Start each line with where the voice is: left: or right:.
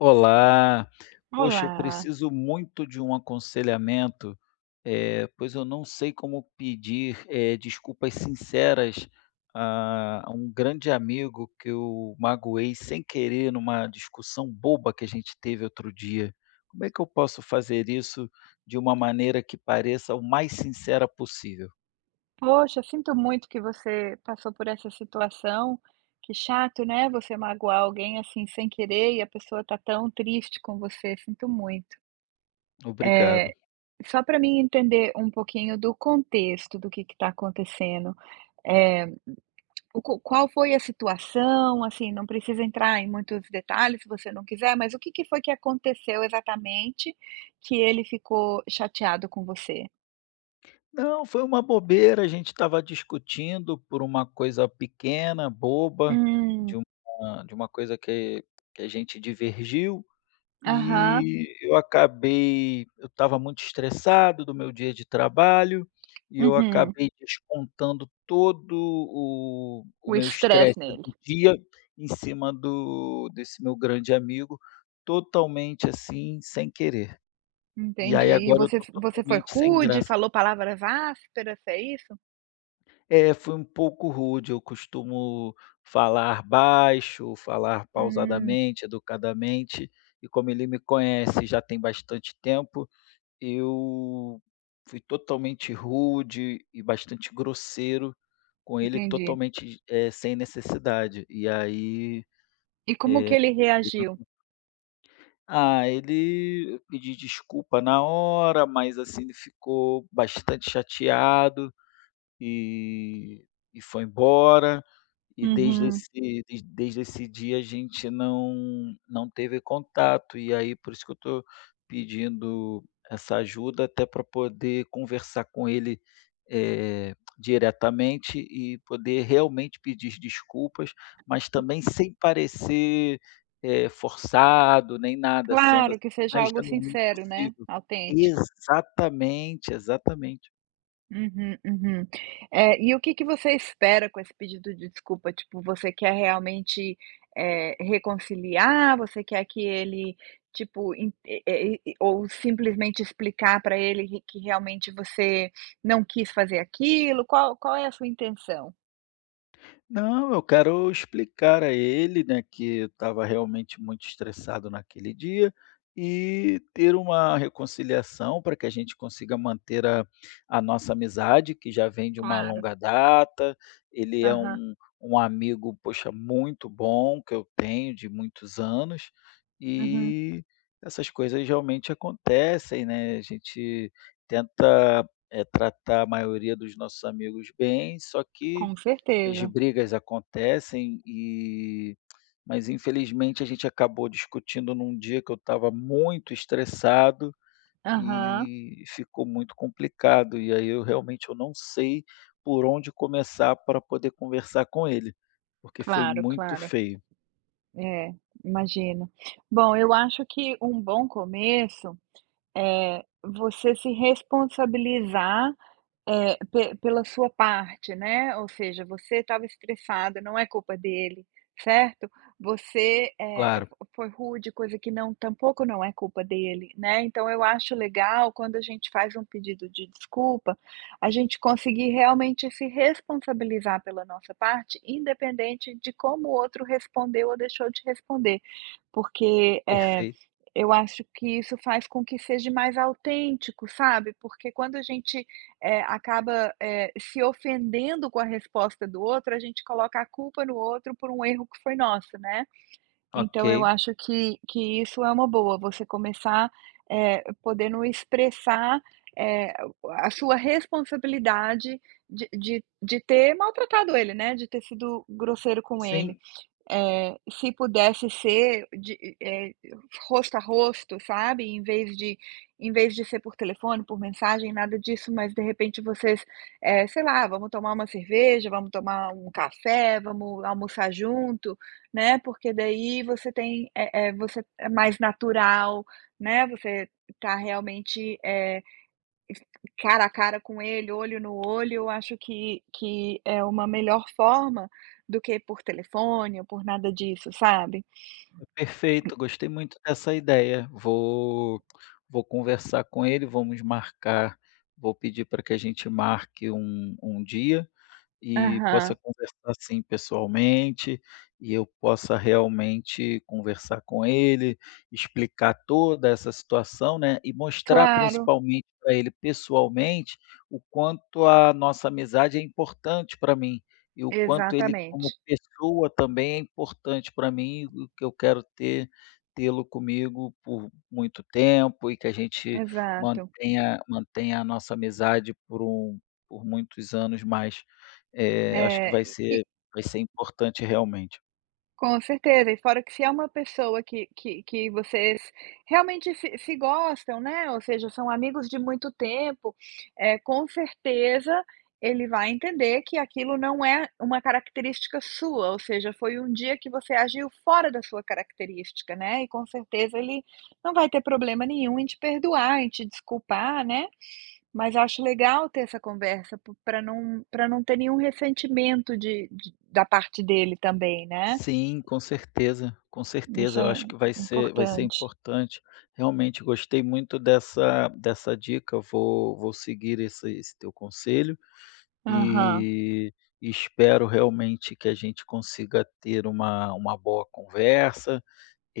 left: Olá! Poxa, eu
right: Olá!
left: preciso muito de um aconselhamento, eh, pois eu não sei como pedir, eh, desculpas sinceras a a um grande amigo que eu magoei sem querer em uma discussão boba que a gente teve outro dia, como é que eu posso fazer isso de uma maneira que pareça o mais sincera possível?
right: Poxa, sinto muito que você passou por essa situação. Que chato, né, você magoar alguém, assim, sem querer e a pessoa tá tão triste com você, sinto muito. Eh,
left: Obrigado.
right: só para mim entender um pouquinho do contexto, do que que tá acontecendo, eh, o q qual foi a situação assim, não precisa entrar em muitos detalhes se você não quiser, mas o que que foi que aconteceu exatamente que ele ficou chateado com você?
left: Não, foi uma bobeira, a gente estava discutindo por uma coisa pequena, boba, de
right: Hum.
left: uma de uma coisa que que a gente divergiu,
right: Aham.
left: e eu acabei eu estava muito estressado do meu dia de trabalho e eu
right: Uhum.
left: acabei descontando todo o o
right: O
left: meu estresse
right: estresse nele.
left: do dia em cima do desse meu grande amigo, totalmente, assim, sem querer, e aí
right: Entendi. E
left: agora eu
right: você
left: estou
right: você foi
left: totalmente sem
right: rude e
left: graça.
right: falou palavras ásperas, é isso?
left: É, fui um pouco rude, eu costumo falar baixo, falar
right: Hum.
left: pausadamente, educadamente, e como ele me conhece já tem bastante tempo, eu fui totalmente rude e bastante grosseiro com ele
right: Entendi.
left: totalmente, eh, sem necessidade. E aí,
right: E como que
left: eh,
right: ele
left: teve
right: reagiu?
left: um Ah, ele pedi desculpa na hora, mas, assim, ele ficou bastante chateado, e e foi embora, e desde
right: Uhum.
left: esse desde esse dia a gente não não teve contato e aí por isso que eu tô pedindo essa ajuda até pra poder conversar com ele, eh, diretamente e poder realmente pedir desculpas, mas também sem parecer, eh, forçado nem nada, sendo,
right: Claro
left: assim,
right: que seja
left: mais
right: algo
left: genuíno
right: sincero, né,
left: possível.
right: autêntico.
left: Exatamente, exatamente.
right: Uhum, uhum. É, e o que que você espera com esse pedido de desculpa? Tipo, você quer realmente, eh, reconciliar, você quer que ele, tipo, en e e ou simplesmente explicar para ele q que realmente você não quis fazer aquilo, qual qual é a sua intenção?
left: Não, eu quero explicar a ele, né, que eu estava realmente muito estressado naquele dia e ter uma reconciliação pra que a gente consiga manter a a nossa amizade, que já vem de uma
right: Claro.
left: longa data. Ele é
right: Aham.
left: um um amigo, poxa, muito bom que eu tenho de muitos anos,
right: Uhum.
left: e essas coisas realmente acontecem, né, a gente tenta, eh, tratar a maioria dos nossos amigos bem, só que
right: Com
left: as
right: certeza.
left: brigas acontecem e mas infelizmente a gente acabou discutindo em um dia que eu estava muito estressado,
right: Aham.
left: e ficou muito complicado. E aí eu realmente eu não sei por onde começar pra poder conversar com ele, porque foi
right: Claro,
left: muito
right: claro.
left: feio.
right: É, imagino. Bom, eu acho que um bom começo, é você se responsabilizar, eh, pe pela sua parte, né, ou seja, você estava estressado, não é culpa dele, certo? Você, eh, f
left: Claro.
right: foi rude, coisa que não tampouco não é culpa dele, né, então eu acho legal quando a gente faz um pedido de desculpa, a gente conseguir realmente se responsabilizar pela nossa parte, independente de como o outro respondeu ou deixou de responder. Porque, eh,
left: Perfeito.
right: eu acho que isso faz com que seja mais autêntico, sabe, porque quando a gente, eh, acaba, eh, se ofendendo com a resposta do outro, a gente coloca a culpa no outro por um erro que foi nosso, né. Então eu
left: Ok.
right: acho que que isso é uma boa, você começar, eh, podendo expressar, eh, a sua responsabilidade de de de ter maltratado ele, né, de ter sido grosseiro com ele,
left: Sim.
right: eh, se pudesse ser de eh eh, e rosto a rosto, sabe, em vez de em vez de ser por telefone, por mensagem, nada disso, mas de repente vocês eh, sei lá: "Vamos tomar uma cerveja, vamos tomar um café, vamos almoçar junto", né, porque daí você tem eh eh, você é mais natural, né, você tá realmente, eh, es cara a cara com ele, olho no olho, eu acho que que é uma melhor forma do que por telefone ou por nada disso, sabe.
left: É, perfeito, gostei muito dessa ideia, vou vou conversar com ele, vamos marcar vou pedir pra que a gente marque um um dia, e possa
right: Aham.
left: conversar sim pessoalmente, e eu possa realmente conversar com ele, explicar toda essa situação, né, e mostrar
right: Claro.
left: principalmente pra ele pessoalmente o quanto a nossa amizade é importante pra mim e o quanto ele como
right: Exatamente.
left: pessoa também é importante pra mim, e o que eu quero ter tê-lo comigo por muito tempo e que a gente
right: Exato.
left: mantenha mantenha a nossa amizade por um por muitos anos. Mas, eh, acho que
right: É,
left: vai
right: e
left: ser vai ser importante realmente.
right: Com certeza. E fora que se é uma pessoa que que que vocês realmente se se gostam, né, ou seja são amigos de muito tempo, eh, com certeza ele vai entender que aquilo não é uma característica sua, ou seja, foi um dia que você agiu fora da sua característica, né, e com certeza ele não vai ter problema nenhum em te perdoar, em te desculpar, né. Mas acho legal ter essa conversa p pra não pra não ter nenhum ressentimento de de da parte dele também, né.
left: Sim, com certeza. Com
right: Isso
left: certeza, eu
right: é
left: acho
right: im
left: que vai ser vai ser
right: importante.
left: importante. Realmente gostei muito dessa dessa dica, vou vou seguir esse esse teu conselho
right: Aham.
left: e espero realmente que a gente consiga ter uma uma boa conversa,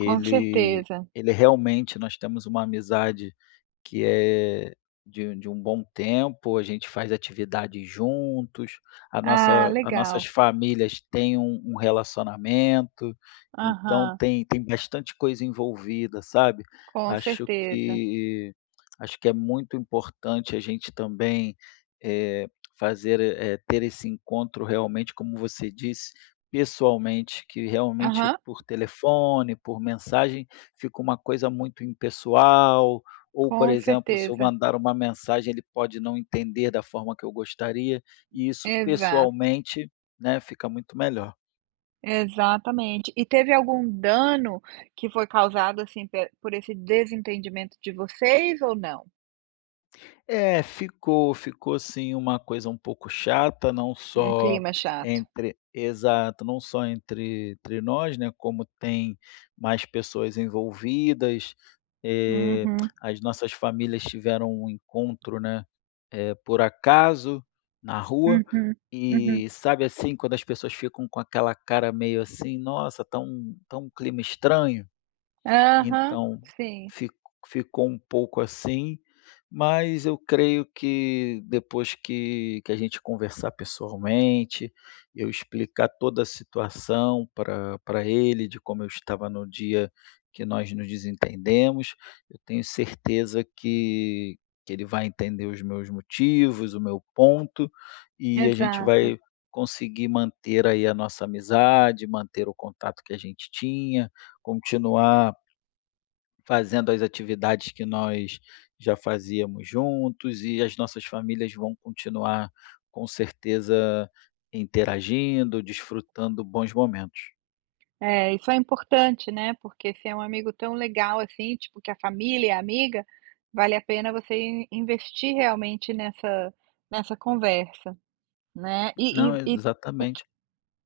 right: Com certeza.
left: ele realmente nós temos uma amizade que é de de um bom tempo, a gente faz atividades juntos, a
right: Ah,
left: nossa a nossas
right: legal.
left: famílias têm um um relacionamento, então
right: Aham.
left: tem tem bastante coisa envolvida, sabe,
right: Com
left: acho
right: certeza.
left: que acho que é muito importante a gente também, eh, fazer eh, ter esse encontro realmente, como você disse, pessoalmente, que realmente
right: Aham.
left: por telefone, por mensagem, fica uma coisa muito impessoal, ou por
right: Com
left: exemplo, se eu
right: certeza.
left: mandar uma mensagem ele pode não entender da forma que eu gostaria, e isso
right: Exato.
left: pessoalmente, né, fica muito melhor.
right: Exatamente. E teve algum dano que foi causado, assim, pe por esse desentendimento de vocês ou não?
left: É, ficou ficou sim, uma coisa um pouco chata, não
right: Um
left: só
right: clima chato.
left: entre exato, não só entre entre nós, né, como tem mais pessoas envolvidas, eh,
right: Uhum.
left: as nossas famílias tiveram um encontro, né, eh, por acaso, na rua,
right: Uhum, uhum.
left: e sabe, assim, quando as pessoas ficam com aquela cara meio, assim: "Nossa, tá um tá um clima estranho".
right: Aham,
left: Então,
right: sim.
left: fic ficou um pouco assim, mas eu creio que depois que que a gente conversar pessoalmente, eu explicar toda a situação pra pra ele de como eu estava no dia que nós nos desentendemos, eu tenho certeza que que ele vai entender os meus motivos, o meu ponto, e a gente
right: Exato.
left: vai conseguir manter aí a nossa amizade, manter o contato que a gente tinha, continuar fazendo as atividades que nós já fazíamos juntos e as nossas famílias vão continuar, com certeza, interagindo, desfrutando bons momentos.
right: É, isso é importante, né, porque se é um amigo tão legal, assim, tipo, que a família é amiga, vale a pena você in investir realmente nessa nessa conversa, né. E e
left: Não,
right: e o q
left: exatamente.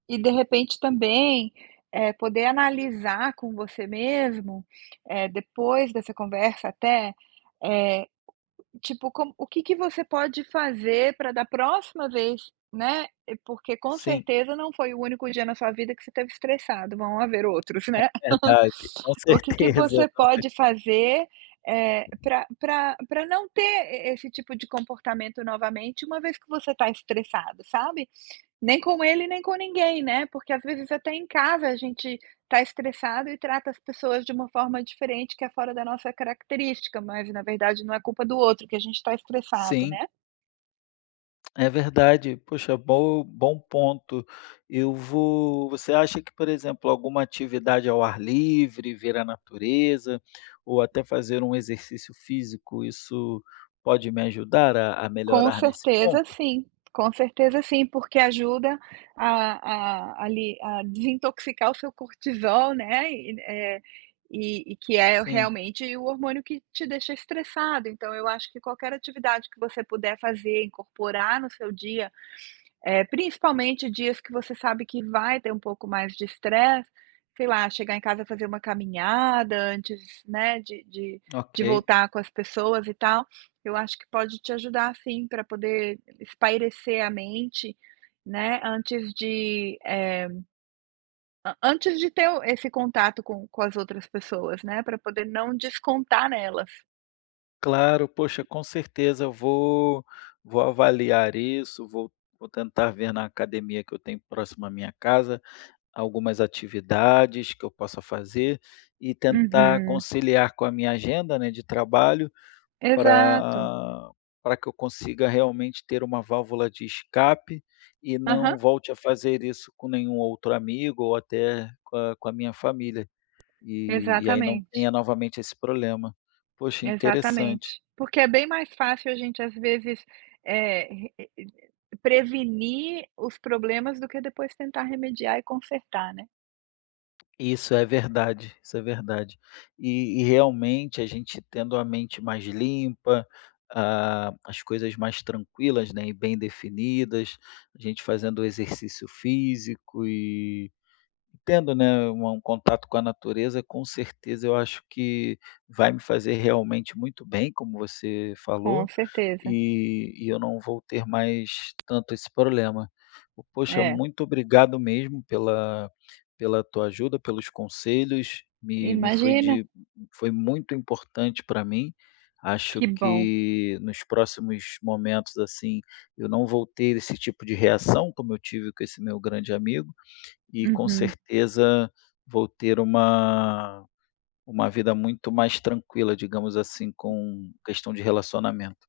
right: e de repente também, eh, poder analisar com você mesmo, eh, depois dessa conversa até, eh, tipo, como o que que você pode fazer para da próxima vez né, porque com
left: Sim.
right: certeza não foi o único dia na sua vida que você esteve estressado, vão haver outros, né,
left: É verdade, com
right: o que que
left: certeza,
right: você
left: com cer
right: pode fazer, eh, pra pra pra não ter e esse tipo de comportamento novamente uma vez que você está estressado, sabe, nem com ele nem com ninguém né, porque às vezes até em casa a gente tá estressado e trata as pessoas de uma forma diferente que é fora da nossa característica, mas na verdade não é culpa do outro que a gente está estressado,
left: Sim.
right: né.
left: É verdade, poxa, bom bom ponto, eu vou você acha que, por exemplo, alguma atividade ao ar livre, ver a natureza, ou até fazer um exercício físico, isso pode me ajudar a a
right: Com
left: melhorar nesse
right: certeza,
left: ponto?
right: sim. Com certeza, sim, porque ajuda a a ali a desintoxicar o seu cortisol, né, e eh, e e que é
left: Sim.
right: realmente o hormônio que te deixa estressado, então eu acho que qualquer atividade que você puder fazer, incorporar no seu dia, eh, principalmente dias que você sabe que vai ter um pouco mais de estresse, sei lá, chegar em casa e fazer uma caminhada antes, né, de de de
left: Ok.
right: voltar com as pessoas e tal, eu acho que pode te ajudar sim para poder espairecer a mente, né, antes de eh, an antes de ter o esse contato com com as outras pessoas, né, para poder não descontar nelas.
left: Claro. Poxa, com certeza eu vou vou avaliar isso, vou vou tentar ver na academia que eu tenho próximo à minha casa algumas atividades que eu possa fazer, e tentar
right: Uhum.
left: conciliar com a minha agenda, né, de trabalho,
right: Exato.
left: pra pra que eu consiga realmente ter uma válvula de escape, e
right: Aham.
left: não volte a fazer isso com nenhum outro amigo ou até com a com a minha família, e e aí não
right: Exatamente.
left: tenha novamente esse problema. Poxa, interessante.
right: Exatamente. Porque é bem mais fácil a gente, às vezes, eh, re re prevenir os problemas do que depois tentar remediar e consertar, né.
left: E isso é verdade, isso é verdade. E e realmente a gente tendo a mente mais limpa, a as coisas mais tranquilas, né, e bem definidas, a gente fazendo exercício físico e tendo, né, um contato com a natureza com certeza eu acho que vai me fazer realmente muito bem, como você
right: Com
left: falou,
right: certeza.
left: e e eu não vou ter mais tanto esse problema. Poxa,
right: É.
left: muito obrigado mesmo pela pela tua ajuda, pelos conselhos, me me foi
right: Imagina.
left: de foi muito importante pra mim, acho
right: Que bom.
left: que nos próximos momentos, assim, eu não vou ter esse tipo de reação como eu tive com esse meu grande amigo, e com
right: Uhum.
left: certeza vou ter uma uma vida muito mais tranquila, digamos, assim, com questão de relacionamento.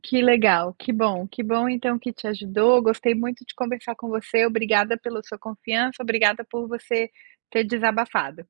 right: Que legal, que bom. Que bom então que te ajudou, gostei muito de conversar com você, obrigada pela sua confiança, obrigada por você ter desabafado.